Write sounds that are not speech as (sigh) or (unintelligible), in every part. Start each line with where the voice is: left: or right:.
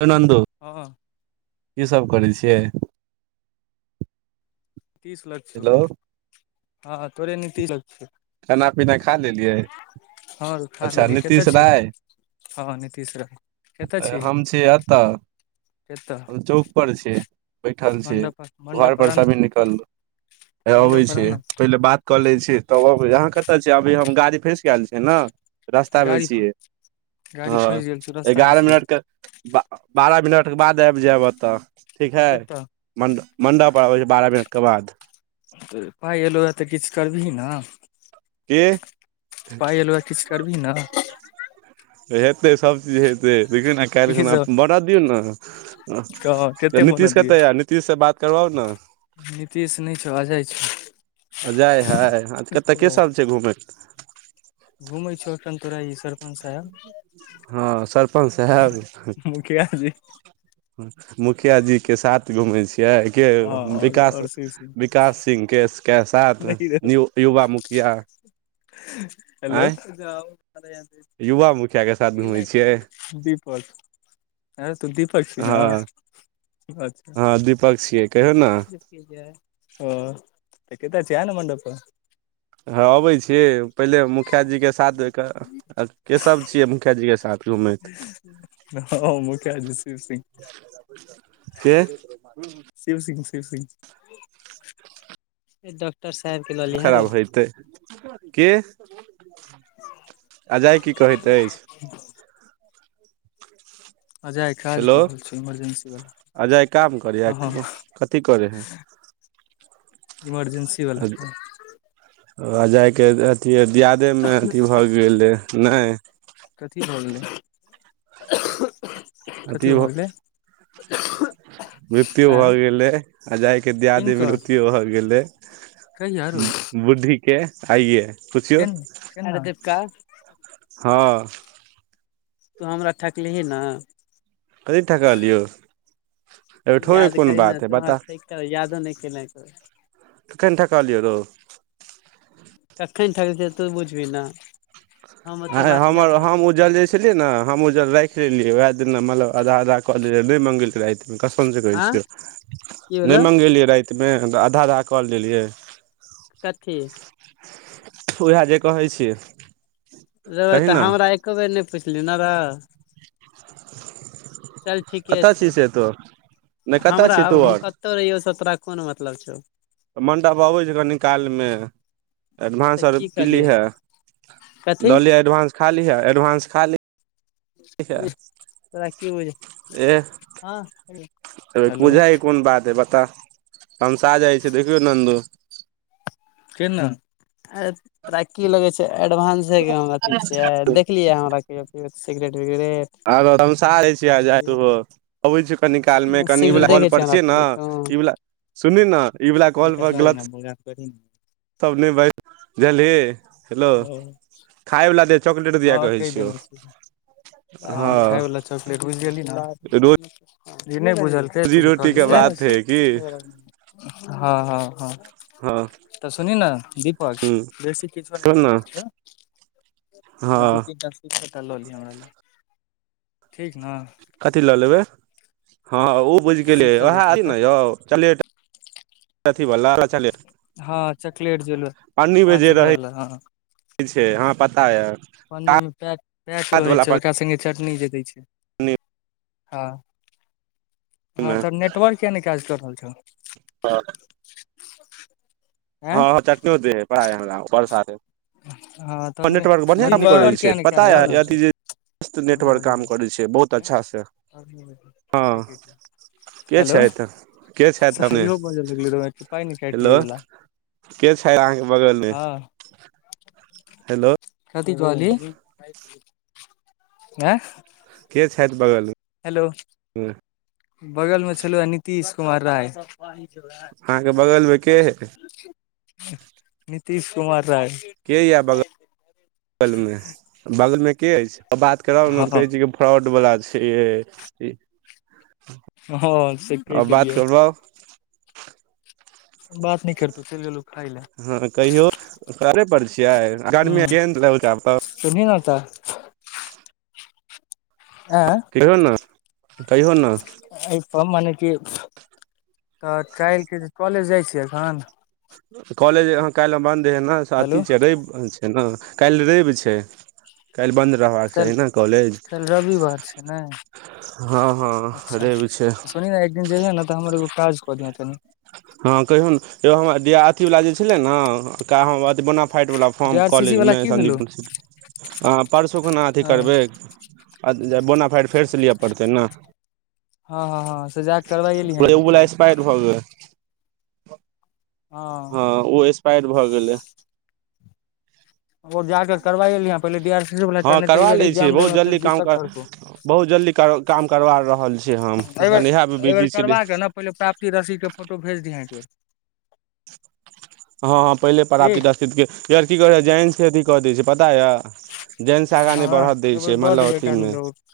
right: (unintelligible) नन्दो
left: हँ हॅं
right: कसभ करै छियै
left: तीस लख छौ (unintelligible)
right: हेलो
left: हँ तोरे नीति लग छै
right: खाना पीना खा लेलियै
left: हँ खा
right: अच्छा
left: लेली कतय
right: नीतीश
left: छी
right: राय
left: हँ नीतीश राय कतय छी
right: कतऽ
left: एतऽ
right: चौक पर छी बैठल छी
left: मंडप पर
right: घर
left: मंडप पर आ
right: परसँ
left: ने
right: अभी निकल हैये
left: मंडप
right: अबै
left: पर आ
right: छी
left: ने
right: पहिले बात कऽ लै छी तब अबै अहाँ कतय छीयै अभी हम गाड़ी फँसि गेल छै न रास्तामे
left: गाड़ी
right: छियै
left: गाड़ी
right: हँ
left: फँसि गेल छौ रस्ता मे
right: एगारह
left: छी
right: मिनटके ब बारह मिनटके बाद आबि जायब ओतऽ ठीक हइ
left: कतऽ
right: मण्ड मणडप पर अबैत छै बारह मिनटके बाद
left: तऽ पाय एलौये तऽ किछु करबीही ने
right: एह
left: पाइ एलौए किछु करबिही ने
right: तऽ हेतै सभचीज हेतै देखही ने काल्हि
left: की
right: खना
left: सब
right: बढ़ दियौ
left: कह
right: ने
left: कते बनऽ
right: नितीश
left: दियै
right: कतऽ ये नीत तीश से बात करबाउ ने
left: नीतीश नय छौ अजय छौ
right: अजय हय कतय केसब छै घूमैत
left: घुमै छौ एखन तोरा ई सरपञ्च साहेब
right: हँ सरपञ्च साहेब
left: मुखिया जी
right: मुखिया जी के साथ घूमै छियै के
left: हँ और
right: विकास
left: और शिव सिंह
right: विकास सिंहके के साथ
left: नहि
right: युवा मुखिया
left: हेलो
right: आँय
left: (unintelligible)
right: युवा मुखिया के साथ घूमै छियै
left: (unintelligible) दीपक ऐं रौ तू दीपक छिही न अच्छा अच्छा
right: पक छियै कहियौ ने
left: ओ तऽ कतऽ छे आने मंडप पर
right: हँ अबै छियै पहिले मुखिया जीके साथ दे कऽ आ के सब छियै मुखिया जी के साथ घूमैत
left: हम मुखिया जी शिवसिंव
right: के
left: शिव सिंह शिव सिंह डॉक्टर साहब के लऽ लिहें रौ
right: खराब हेतै के अजय की कहैत अछि?
left: (inaudible) अजय काज
right: हेलो
left: कऽ रहल छी इमरजेंसी वाला
right: अजय काम करैये
left: हँ हँ
right: की कथी करै हय (inaudible)
left: इमरजेंसी बला काम
right: ओ अजयके अथी दियादेमे अथी भऽ गेलै नय
left: कथी भऽ गेलै
right: अथी
left: कथी भऽ गेलै?
right: मृत्यु
left: आँ
right: भऽ गेलै, अजय के दियादी
left: किनकर
right: मृत्यु भऽ गेलै।
left: कहिया रौ
right: बुढ़ी के आइये पुछियौ
left: चल न चल न रे दिपका (unintelligible)
right: हँ
left: तू हमरा ठकलिही न
right: कथी ठकलियौ एहिमे ठोके
left: याद
right: कोन
left: करही न
right: बात हइ
left: तु हमरा
right: बता
left: ठकि कऽ यादो नय केने छें
right: कन्टा कहलीओ रो
left: कखन ठकत तू बुझबही ने हम ओते बात याद रैखे छियै
right: लै ने हम ओ जे राखि लेलियै, वएह दिन ने मतलब आधा-आधा क नय मंगि रहलैए। कसम सँ कहै
left: आँ
right: छियै,
left: की
right: नय
left: भेलौ
right: मँगैलियै। राति मे हम आधा-आधा क लेलियै।
left: कथी
right: उएह जे कहै छिये
left: रहबै तऽ हमरा एको बेर नय पुछलिय ने रो चल ठीके
right: कतऽ छी
left: छौ।
right: से तो नहि कतऽ
left: हमरा
right: छी तू
left: आब हम
right: आर
left: कतहु रहियौ, तोरा कोन मतलब छौ?
right: तऽ मण्डप अबै छै कनिकालय मे एडवान्स
left: तऽ
right: आर
left: की
right: पी
left: करियै
right: लिहे
left: कथी
right: लऽ लिहे एडवान्स खा लीहऽ एडवान्स खा लीह
left: एह तोरा कि बुझे
right: ए
left: हेलो
right: पूजा हइ कोन बात है, बता तममसा जाइ छ देखियौ नन्दू
left: केना तरा की लगे छै एडवानंसथ के हम अथि छिये द देखलिये हमरा कईओ पियत सिगरेट वगरेट
right: आर धनशाह (unintelligible) छी उहो अबै छी कनी कालमे, कनि ई
left: सिगरेट
right: वाला कॉल
left: देखै
right: पर
left: हमरा
right: छियै ने।
left: पिबैत तू
right: ई वाला सुनू ने, ई वाला कॉल पर गलत
left: कठिन
right: तब नय (unintelligible) जझलियै हेलो
left: ओ
right: खायवला द चॉकलेट दआ कहै छै ओ
left: ह खााय वला चॉकलेट बुझजलिय ना कि नय बुझल
right: रोजी रोटी के बात है की
left: (unintelligible) हँ हँ हँ
right: हँ
left: तऽ सुन ने दीपक
right: ह
left: बेसी किछो नय
right: तब ने
left: करबाक छै ह दू
right: हँ
left: तीन ट्रां (unintelligible) ले लियोह हमरा ला ठीक न
right: कथी लऽ लेबै हँ, ओ बुझि गेलियै
left: शिखर दू
right: उएह
left: तीन टा
right: ने यौ अथी बला (unintelligible)
left: हँ, चॉकलेट जे पाँच रुपआ वला हँ।
right: ठीक छै हँ पता यऽ
left: पन्नी मे पैक पैक रहै छै ओकरा संगे चटनी जे दै छै।
right: पन्नीमे
left: हँ हँ तऽ नेटवर्क किआ नय काज कऽ रहल छौ
right: (unintelligible)
left: आँ
right: हँ चट्टियो देह हइ (unintelligible) हमरा ओकर साथे
left: हँ तोहर ने
right: नेटवर्क
left: तोहर
right: बढ़िआँ काम करै
left: नेटवर्क
right: छै
left: किया नहि काज
right: पता
left: कऽ
right: यए अथी
left: रहल
right: जे (unintelligible) नेटवर्क काम करै छै बहुत अच्छा सँ
left: छौ
right: हँ। के
left: हेलो
right: छथि के छथि संगे
left: सहयो बजऽ लगलै रौ पाइ ने काटि लौ
right: हेलो।
left: ई वला
right: के छै अहाँ के बगल मे
left: हँ (inaudible)
right: हेलो
left: कथ कह अली आँ
right: के छथ बगल मे।
left: हेलो।
right: (unintelligible)
left: बगल मे छलौय नीतिश कुमार राय।
right: अहाँ के बगल मे के ह
left: नीतीश कुमार राय (unintelligible)
right: के ये बगल बगल मे बगल मे के अछि बात कराऊ
left: हँ
right: न कहै छियै की। फ्रॉड बला छै यै
left: हँ हँ से कहि
right: बात
left: देलियै।
right: करबाउ
left: बात नय करतौ चलि गेलौ। खाय लए
right: हँ कहियौ घरे पर छियै (unintelligible)
left: सुनहि न तऽ आँय
right: कहियो न कहियो न
left: एहिपर माने कि तऽ काल्हिके जे छै कॉलेज जाइ छियै अखन (unintelligible)
right: कॉलेज अहाँ काल्हि बन्द हए ने से
left: हेलो
right: अधि छै रवि छै ने काल्हि रवि छै। काल्हि बन्द रहबाक चाही
left: काल्हि
right: न कॉलेज।
left: काल्हि रविवार छै ने
right: हँ हँ रवि छै।
left: जैहें न तऽ हमर एगो काज कऽ दिहें तनि
right: हँ कहियौ न यो हमर अथी वाला जे छलै ने बोना फाइड वला फॉर्म
left: जे आर सी सी
right: कॉलेज
left: वाला
right: मे
left: की भेलौ
right: संदीप (unintelligible) हाँ परसू कोना अथी
left: हँ
right: करबै। आथि जे बोनाफाइड फेर सँ लिय पड़तै न।
left: हँ हँ हँ से जा कऽ करबाइए लिहें अहिबेर पहिले।
right: पाइड भए गेल
left: हँ
right: ओ एक्सपाइड भऽ गेलै।
left: ओ जा क करबाइए लिहें पहिले डी आर सी ओ
right: हँ
left: फेर नै तऽ
right: करबा
left: एहिबेर
right: लै छियै
left: इक्जाम देइ मे फेर दिक्कत
right: कर
left: करतौ।
right: बहुत जल्दी काम काम करबा रहल छियै हम
left: एहिबेर
right: कनी इहे मे
left: एहिबेर
right: बिजी छी।
left: करबा के नऽ पहिले प्राप्ति रसिद के फोटो भेज दिहें एकबेर।
right: हँ हँ पहिले प्राप्ती
left: ठीक
right: रसिद के यार की करै हय जाइन से अधि कऽ दैए छै पता ऎ। जानि सँ आगा नय नय
left: हँ
right: बढ़ दै
left: एहिबेर
right: छै
left: दऽ
right: मतलब
left: देबै एक
right: अथी
left: आदमी
right: मे।
left: के ओ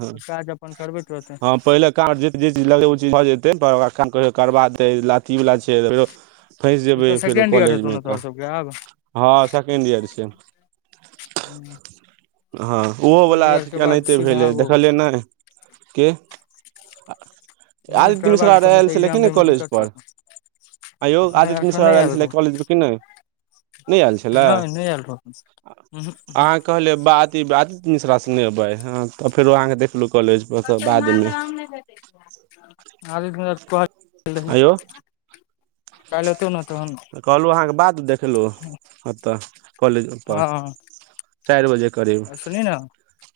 right: हँ
left: काज अपन करबैत रहतै
right: हँ पहिले। जे चीज लगै ओ चीज भऽ जेतै काम करबा देै लाती वाला छै (unintelligible) फँसि
left: ई
right: जेबै
left: तऽ
right: फेरो
left: सेकेंड ईयर
right: कॉलेज
left: हेतौ
right: मे
left: ने
right: तऽ
left: तोहर सबके आब
right: हँ सेकेण्ड ईयर छै।
left: हूँ
right: हँ ओहो
left: सेकेंड
right: बला
left: ईयर
right: एथि के
left: बाद
right: एनाहिते
left: सीधा
right: भैले
left: ओ
right: देखलियै नय के।
left: नहि नहि
right: आदित्य
left: करबा
right: मिश्रा आर
left: लेतौ नहि
right: आएल
left: तऽ
right: छलै कि
left: एग्जाम
right: नय
left: दै मे
right: कॉलेज
left: दिक्कत
right: पर
left: करतौ
right: आँय यौ आदित्य
left: नहि
right: मिश्रा।
left: एखन
right: मिश्रा आओर
left: नहि
right: आएल
left: आयल
right: छ्लै
left: रहौ
right: कॉलेज पर कि नय नय एल छलै
left: नहि नहि आयल रहौ उहूँ
right: आहाँ कहलियै बात। आदित्य मिश्रा संगे एबैए हँ तऽ फेर आहाँ के देखलू कॉलेज पर अत बाद मे।
left: आर छै
right: आंयौ
left: (unintelligible) काइल ऐतौ ने तहन
right: कहलु अहाँके बाद देखलु ओतऽ कॉलेज पर।
left: हँ
right: चारि बजे करीब।
left: सुनही ने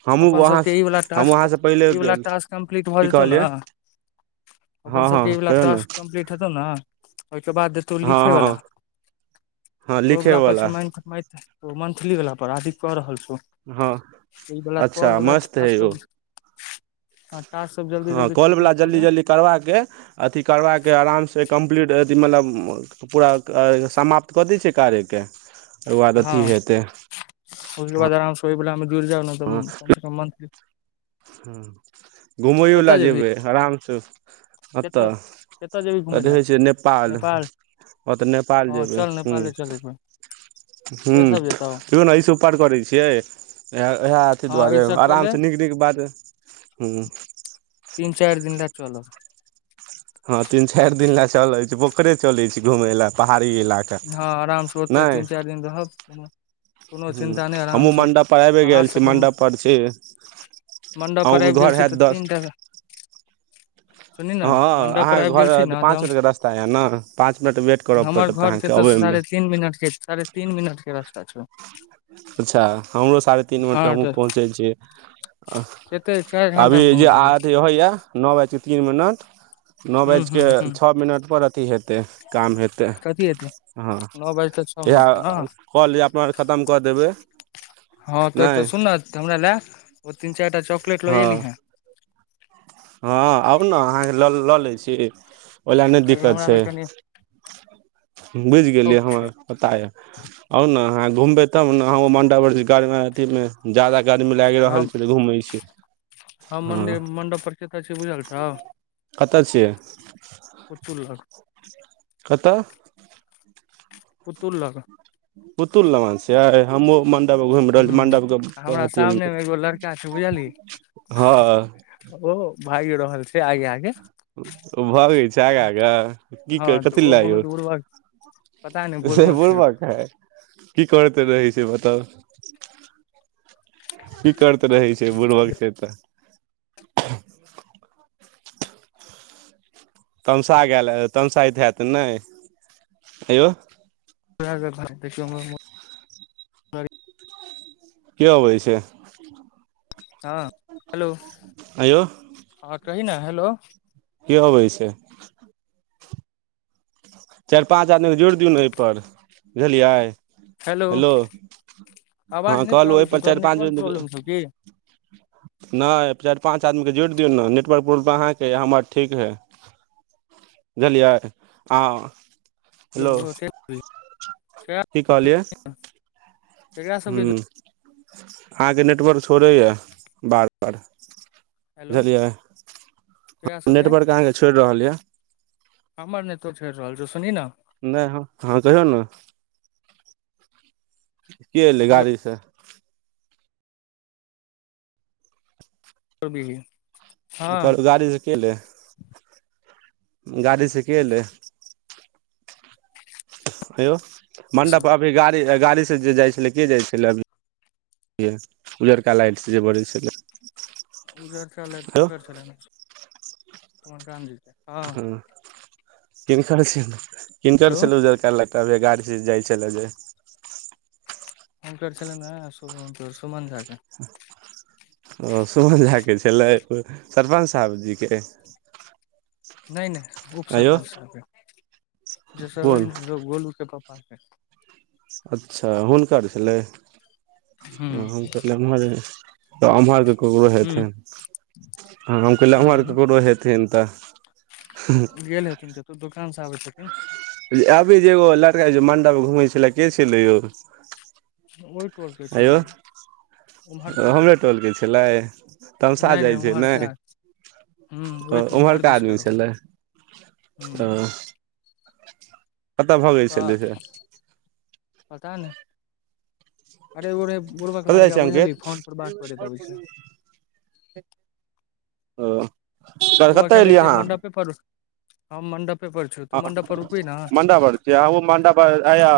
right: हमहूँ
left: अपन
right: वहाँ
left: सभके ई बला
right: हमहूँ
left: टास्क
right: अहाँसँ पहिले
left: ई बला
right: गेल
left: टास्क कम्प्लीट भऽ
right: की
left: जेतौ न।
right: कहलियै
left: अप्पन
right: हँ
left: सब
right: हँ
left: के इ बला
right: कहियौ ने
left: टास्क कम्प्लीट हेतौ न ओहि के बाद। तौ
right: हँ
left: लिखै
right: हँ
left: बला
right: हँ
left: ओ बला पर छै
right: लिखयवला
left: माइंग कऽ ओ मंथलीवला पर अदित्य कऽ रहल छौ
right: हँ
left: ई बला कॉल
right: अच्छा
left: बला
right: मस्त हइ
left: टास्क
right: ओ
left: सब। हँ टास्क सब जल्दी
right: हँ
left: जल्दी
right: कॉलवला
left: कम्प्लीट
right: जल्दी
left: कले
right: जल्दी करबा के अथी करबा के आराम सँ कम्प्लीट अथी मतलब। पूरा समाप्त कऽ दै छैए कार्य के ओकर बाद
left: हँ
right: अथि हैतै।
left: ओहिके बाद आराम से ओहि बला मे जुरि जाउ ने तऽ
right: हँ
left: कम से कम मंथ
right: घुमैयो लए
left: कतऽ जेबही
right: जेबै आरामसँ अत
left: कतऽ कतऽ जेबही घुमै
right: एतेय
left: लए
right: है छैय नेपाल ह तऽ नेपाल
left: हँ
right: जेयबैय
left: चल
right: हू
left: नेपाले चल एक बेर
right: हू
left: के सब जेतौ
right: कहिय न ऐ स उपर करै छियै इएह इएह अथी
left: हँ ई
right: दुआरे
left: सब कऽ
right: आराम
left: ले
right: से नीक नीके बात हू
left: तीन चाइर दिन लऽ चलब
right: ह तीन चार दिन लए चलै छी पोखरे चले छी घूमय लए पहाड़ी इलाका
left: ह आराम से ओतै
right: नहि
left: तीन चार दिन रहब कोनो
right: हूँ
left: चिन्ता नय आराम
right: हमहूँ
left: स
right: मण्डप पर आबि
left: पहाड़
right: गेल
left: सभ
right: छी
left: पर म
right: मण्डप छी
left: मंडप पर
right: अहूँके
left: आइब गेल
right: घर
left: छी
right: हैत
left: तऽ
right: दस
left: तीन टा सुनी न
right: हँ
left: मंडप पर
right: अहाँके
left: आब गेल छी
right: घर
left: न त
right: पाँच मिनटके रास्ता यए ने पाँच मिनट वेट करय
left: हमर
right: पड़त
left: घर ऐत
right: अहाँके
left: स
right: अबयमे
left: साढ़े तीन मिनट के साढ़े तीन मिनट के रास्ता छओ
right: अच्छा हमरो साढ़े तीन मिनट के
left: हँ
right: हमहू
left: तऽ
right: पहुँचै छी
left: कते चारि
right: (inaudible)
left: घंटा मे
right: अभी जे
left: पहुँच
right: आ
left: जेबै
right: अथि होए या नओ बाजके तीन मिनट नओ
left: हूँ हूँ
right: बाजके
left: हूँ
right: छओ मिनट पर अथी हेतै तै काम हेतै
left: कथी एतै
right: हँ
left: नओ बाजि कऽ छओ
right: इह
left: मिनट पर ने
right: कल अपना अर खतम कऽ देबै
left: हँ तो तऽ
right: नहि
left: सुन हमरा ले ओ तीन चार टा चॉकलेट लऽ
right: हँ
left: एली हे
right: हँ आउ ने अहाँके ल लऽ लै छी ओहि लए नय
left: कियाकि
right: दिक्कत
left: हमरा
right: छै
left: लग कनि
right: बुझगेलियै
left: शौक
right: हमअर
left: छै
right: पता य आउ ने अहाँ घुमबै तब ने मड (unintelligible) गड़ अथ जादा गरमी लाएग रहल
left: हम
right: छलै घुमय छी हँ
left: केत छय बुझल छौ
right: कतऽ छियै
left: पुतुल लग
right: कतऽ
left: पुत्तुल लग
right: पुतुल लगन छियई हमहू मन (unintelligible) घुमि रहल
left: हूँ
right: मंडल के
left: हमरा
right: अथी
left: सामने मे एगो लड़का छै बुझलही
right: हँ
left: ओ भाग रहल छै आगे आगे
right: ओ भागै छै आगा आगा की
left: हँ
right: कर
left: तऽ
right: कथी
left: ओ
right: लऽ लै
left: बहुत उर्वक पता नहि
right: से
left: पूर्वक छै
right: बुरबक है की करते रहै छै बताउ की करत रहै छै बुरबक छै तऽ तमसा गेल तमसायत हैत नय हेयो
left: (inaudible) देखियौ हम्मर मोन
right: के अबै छै (inaudible)
left: (inaudible) हँ हेलो
right: अयो
left: हँ कही ने हेलो
right: के अबैय छै चार पाँच आदमी जोड़ दियौ ने एहिपर बुझलियै हेलो
left: आवाज
right: हँ
left: नहि
right: कहलो
left: आबै
right: ओय
left: छौ
right: पर
left: तोहर
right: चार पाँच
left: नेटवर्क
right: (unintelligible)
left: (unintelligible)
right: नय चार पाँच आदमी के जोड़ दियौन ना नेटवर्क प्रॉब्लम अहाँके य हमर ठीक हइ बुझलियै हँ हेलो की कहलियै
left: ककरा सबके
right: (unintelligible) अहाँके नेटवर्क छोड़इए बार बार
left: हेलो
right: बुझलियै
left: ककरा
right: (inaudible)
left: सबके
right: नेटवर्क अहाँके छोड़ रहल यऽ
left: हमर नै तोर छोर रहल छौ सुनही न
right: नहि बुझलू नू के एलै गाड़ी से
left: त भी ही (unintelligible)
right: काईल गाड़ी सऽ के एलै गाड़ी से के एलै हे यौ मण्डप अभी गाड़ी गाड़ीसँ जे जाइ छलै के जाइ छलै अभी उजरका लाइट से जे बढ़ै छलै
left: उजरका लाइट
right: हेलो
left: सुनकर छलनि हें (unintelligible)
right: हूं किन कर छेलै किन कर
left: हेलो
right: छलै उजरका लाइट तभे गाड़ीसँ जाइ छलै जे
left: हुनकर छलनि ने सुमन झा के
right: ओ सुमल झा के छलै सरपञ्च साहब जीे के
left: नय नय उप
right: आंयौ
left: सरपञ्च सबके जैसऽ
right: कोन
left: गोलू के पापा के
right: अच्छा हुनकर छलै
left: हूँ
right: अमहर तऽ अम्हर के ककरो
left: हूँ
right: हेथिन हम कहल हमँ आर
left: हूँ
right: ककरो हेथिन तऽ हूं
left: गेल हेथिन कतौ दोकान से आबै छथिन
right: अभी जे एगो लड़का मंडल घुमै छलै के छलै यौ
left: ओई टोलके छलै उ
right: ओ हमरे टोलके छलै तमशा
left: नहि नहि
right: जाइ छै
left: उम्हरका
right: नय
left: हूँ ओहि
right: ओ
left: टोल उम्हर
right: उम्हरका
left: दिसका
right: आदमी
left: रहौ
right: छलै
left: हूँ
right: ओ कतऽ भगै
left: तऽ
right: छलै से
left: पता नय अरे ओे बुड़बक
right: कतऽ जाइ
left: लड़का
right: छियै
left: बुझल्हि
right: अंकित
left: फोन पर बात करति अबै छै
right: ओ
left: तू
right: कतऽ
left: एखन
right: एलियै
left: एतै
right: अहाँ
left: मंडपे पड़ हँ मंडप
right: हँ
left: पर रुकबी ने
right: म्डा बड़ तब कहुं मंडप पर आया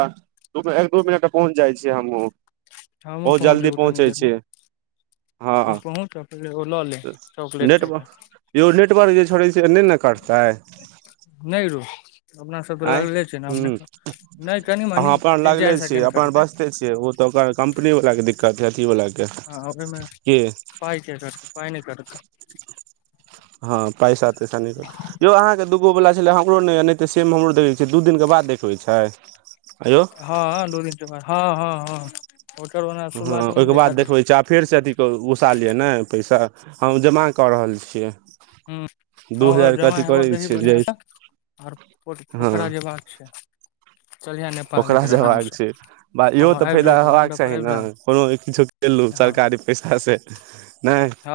right: रुकु एक दू मिनट पहुँच जाइ छी हमहूं
left: हमहुँ
right: बहुत
left: पहुँच
right: जल्दी
left: जेबौ कनी
right: पहुँचै
left: देर मे
right: छी हँ
left: तू पहुँच आ पहिले ओ लऽ ले चॉकलेट
right: नेटव
left: चारिटा
right: यौ नेटवर्क जे छोड़ै छै नय ने करतै
left: नय रौ अपनासभ तऽ
right: आँय
left: लगले छै ने अपने
right: हूँ
left: नय कनि मनि तीन चारि सेकेण्ड कटतै
right: से ओ तऽ ओकर कम्पनीवला के दिक्कत हइ अथी वलाके
left: हँ ओहिमे
right: की
left: पाइ किया करतै पाइ नय करतै
right: हँ पैसा तैसा नय कटतै यौ अहाँ के दूगो वला छलै हमरो नय नय तऽ सेम हमरो देखै छियै दू दिन के बाद देखबै छै आयौ
left: हँ दू दिन के बाद हँ हँ हँ ओकर ओना
right: हँ
left: शुरुआत मे नय
right: ओहिके बाद
left: देखा दै
right: देखबै
left: छै
right: आ फेरसँ अथी घुसा लिअ ने पैसा हम जमा कऽ रहल छियै दू
left: हूं ह
right: हजारके
left: जमा
right: अथी
left: हेब
right: करै
left: दही
right: छियै जे
left: बढ़िआसँ आर पो पोखरा जेबाक छै चलिहे नेपाल एहि
right: पोखरा
left: बेर आराम
right: जेबाक
left: से
right: छै बा
left: हँ
right: इहो तऽ
left: आबि
right: फायदा
left: जेतौ
right: हेबाक
left: मंडप पर
right: चाही
left: आबि
right: ने
left: जायब
right: कोनो किछु एलौ
left: हँ
right: सरकारी पैसा से नय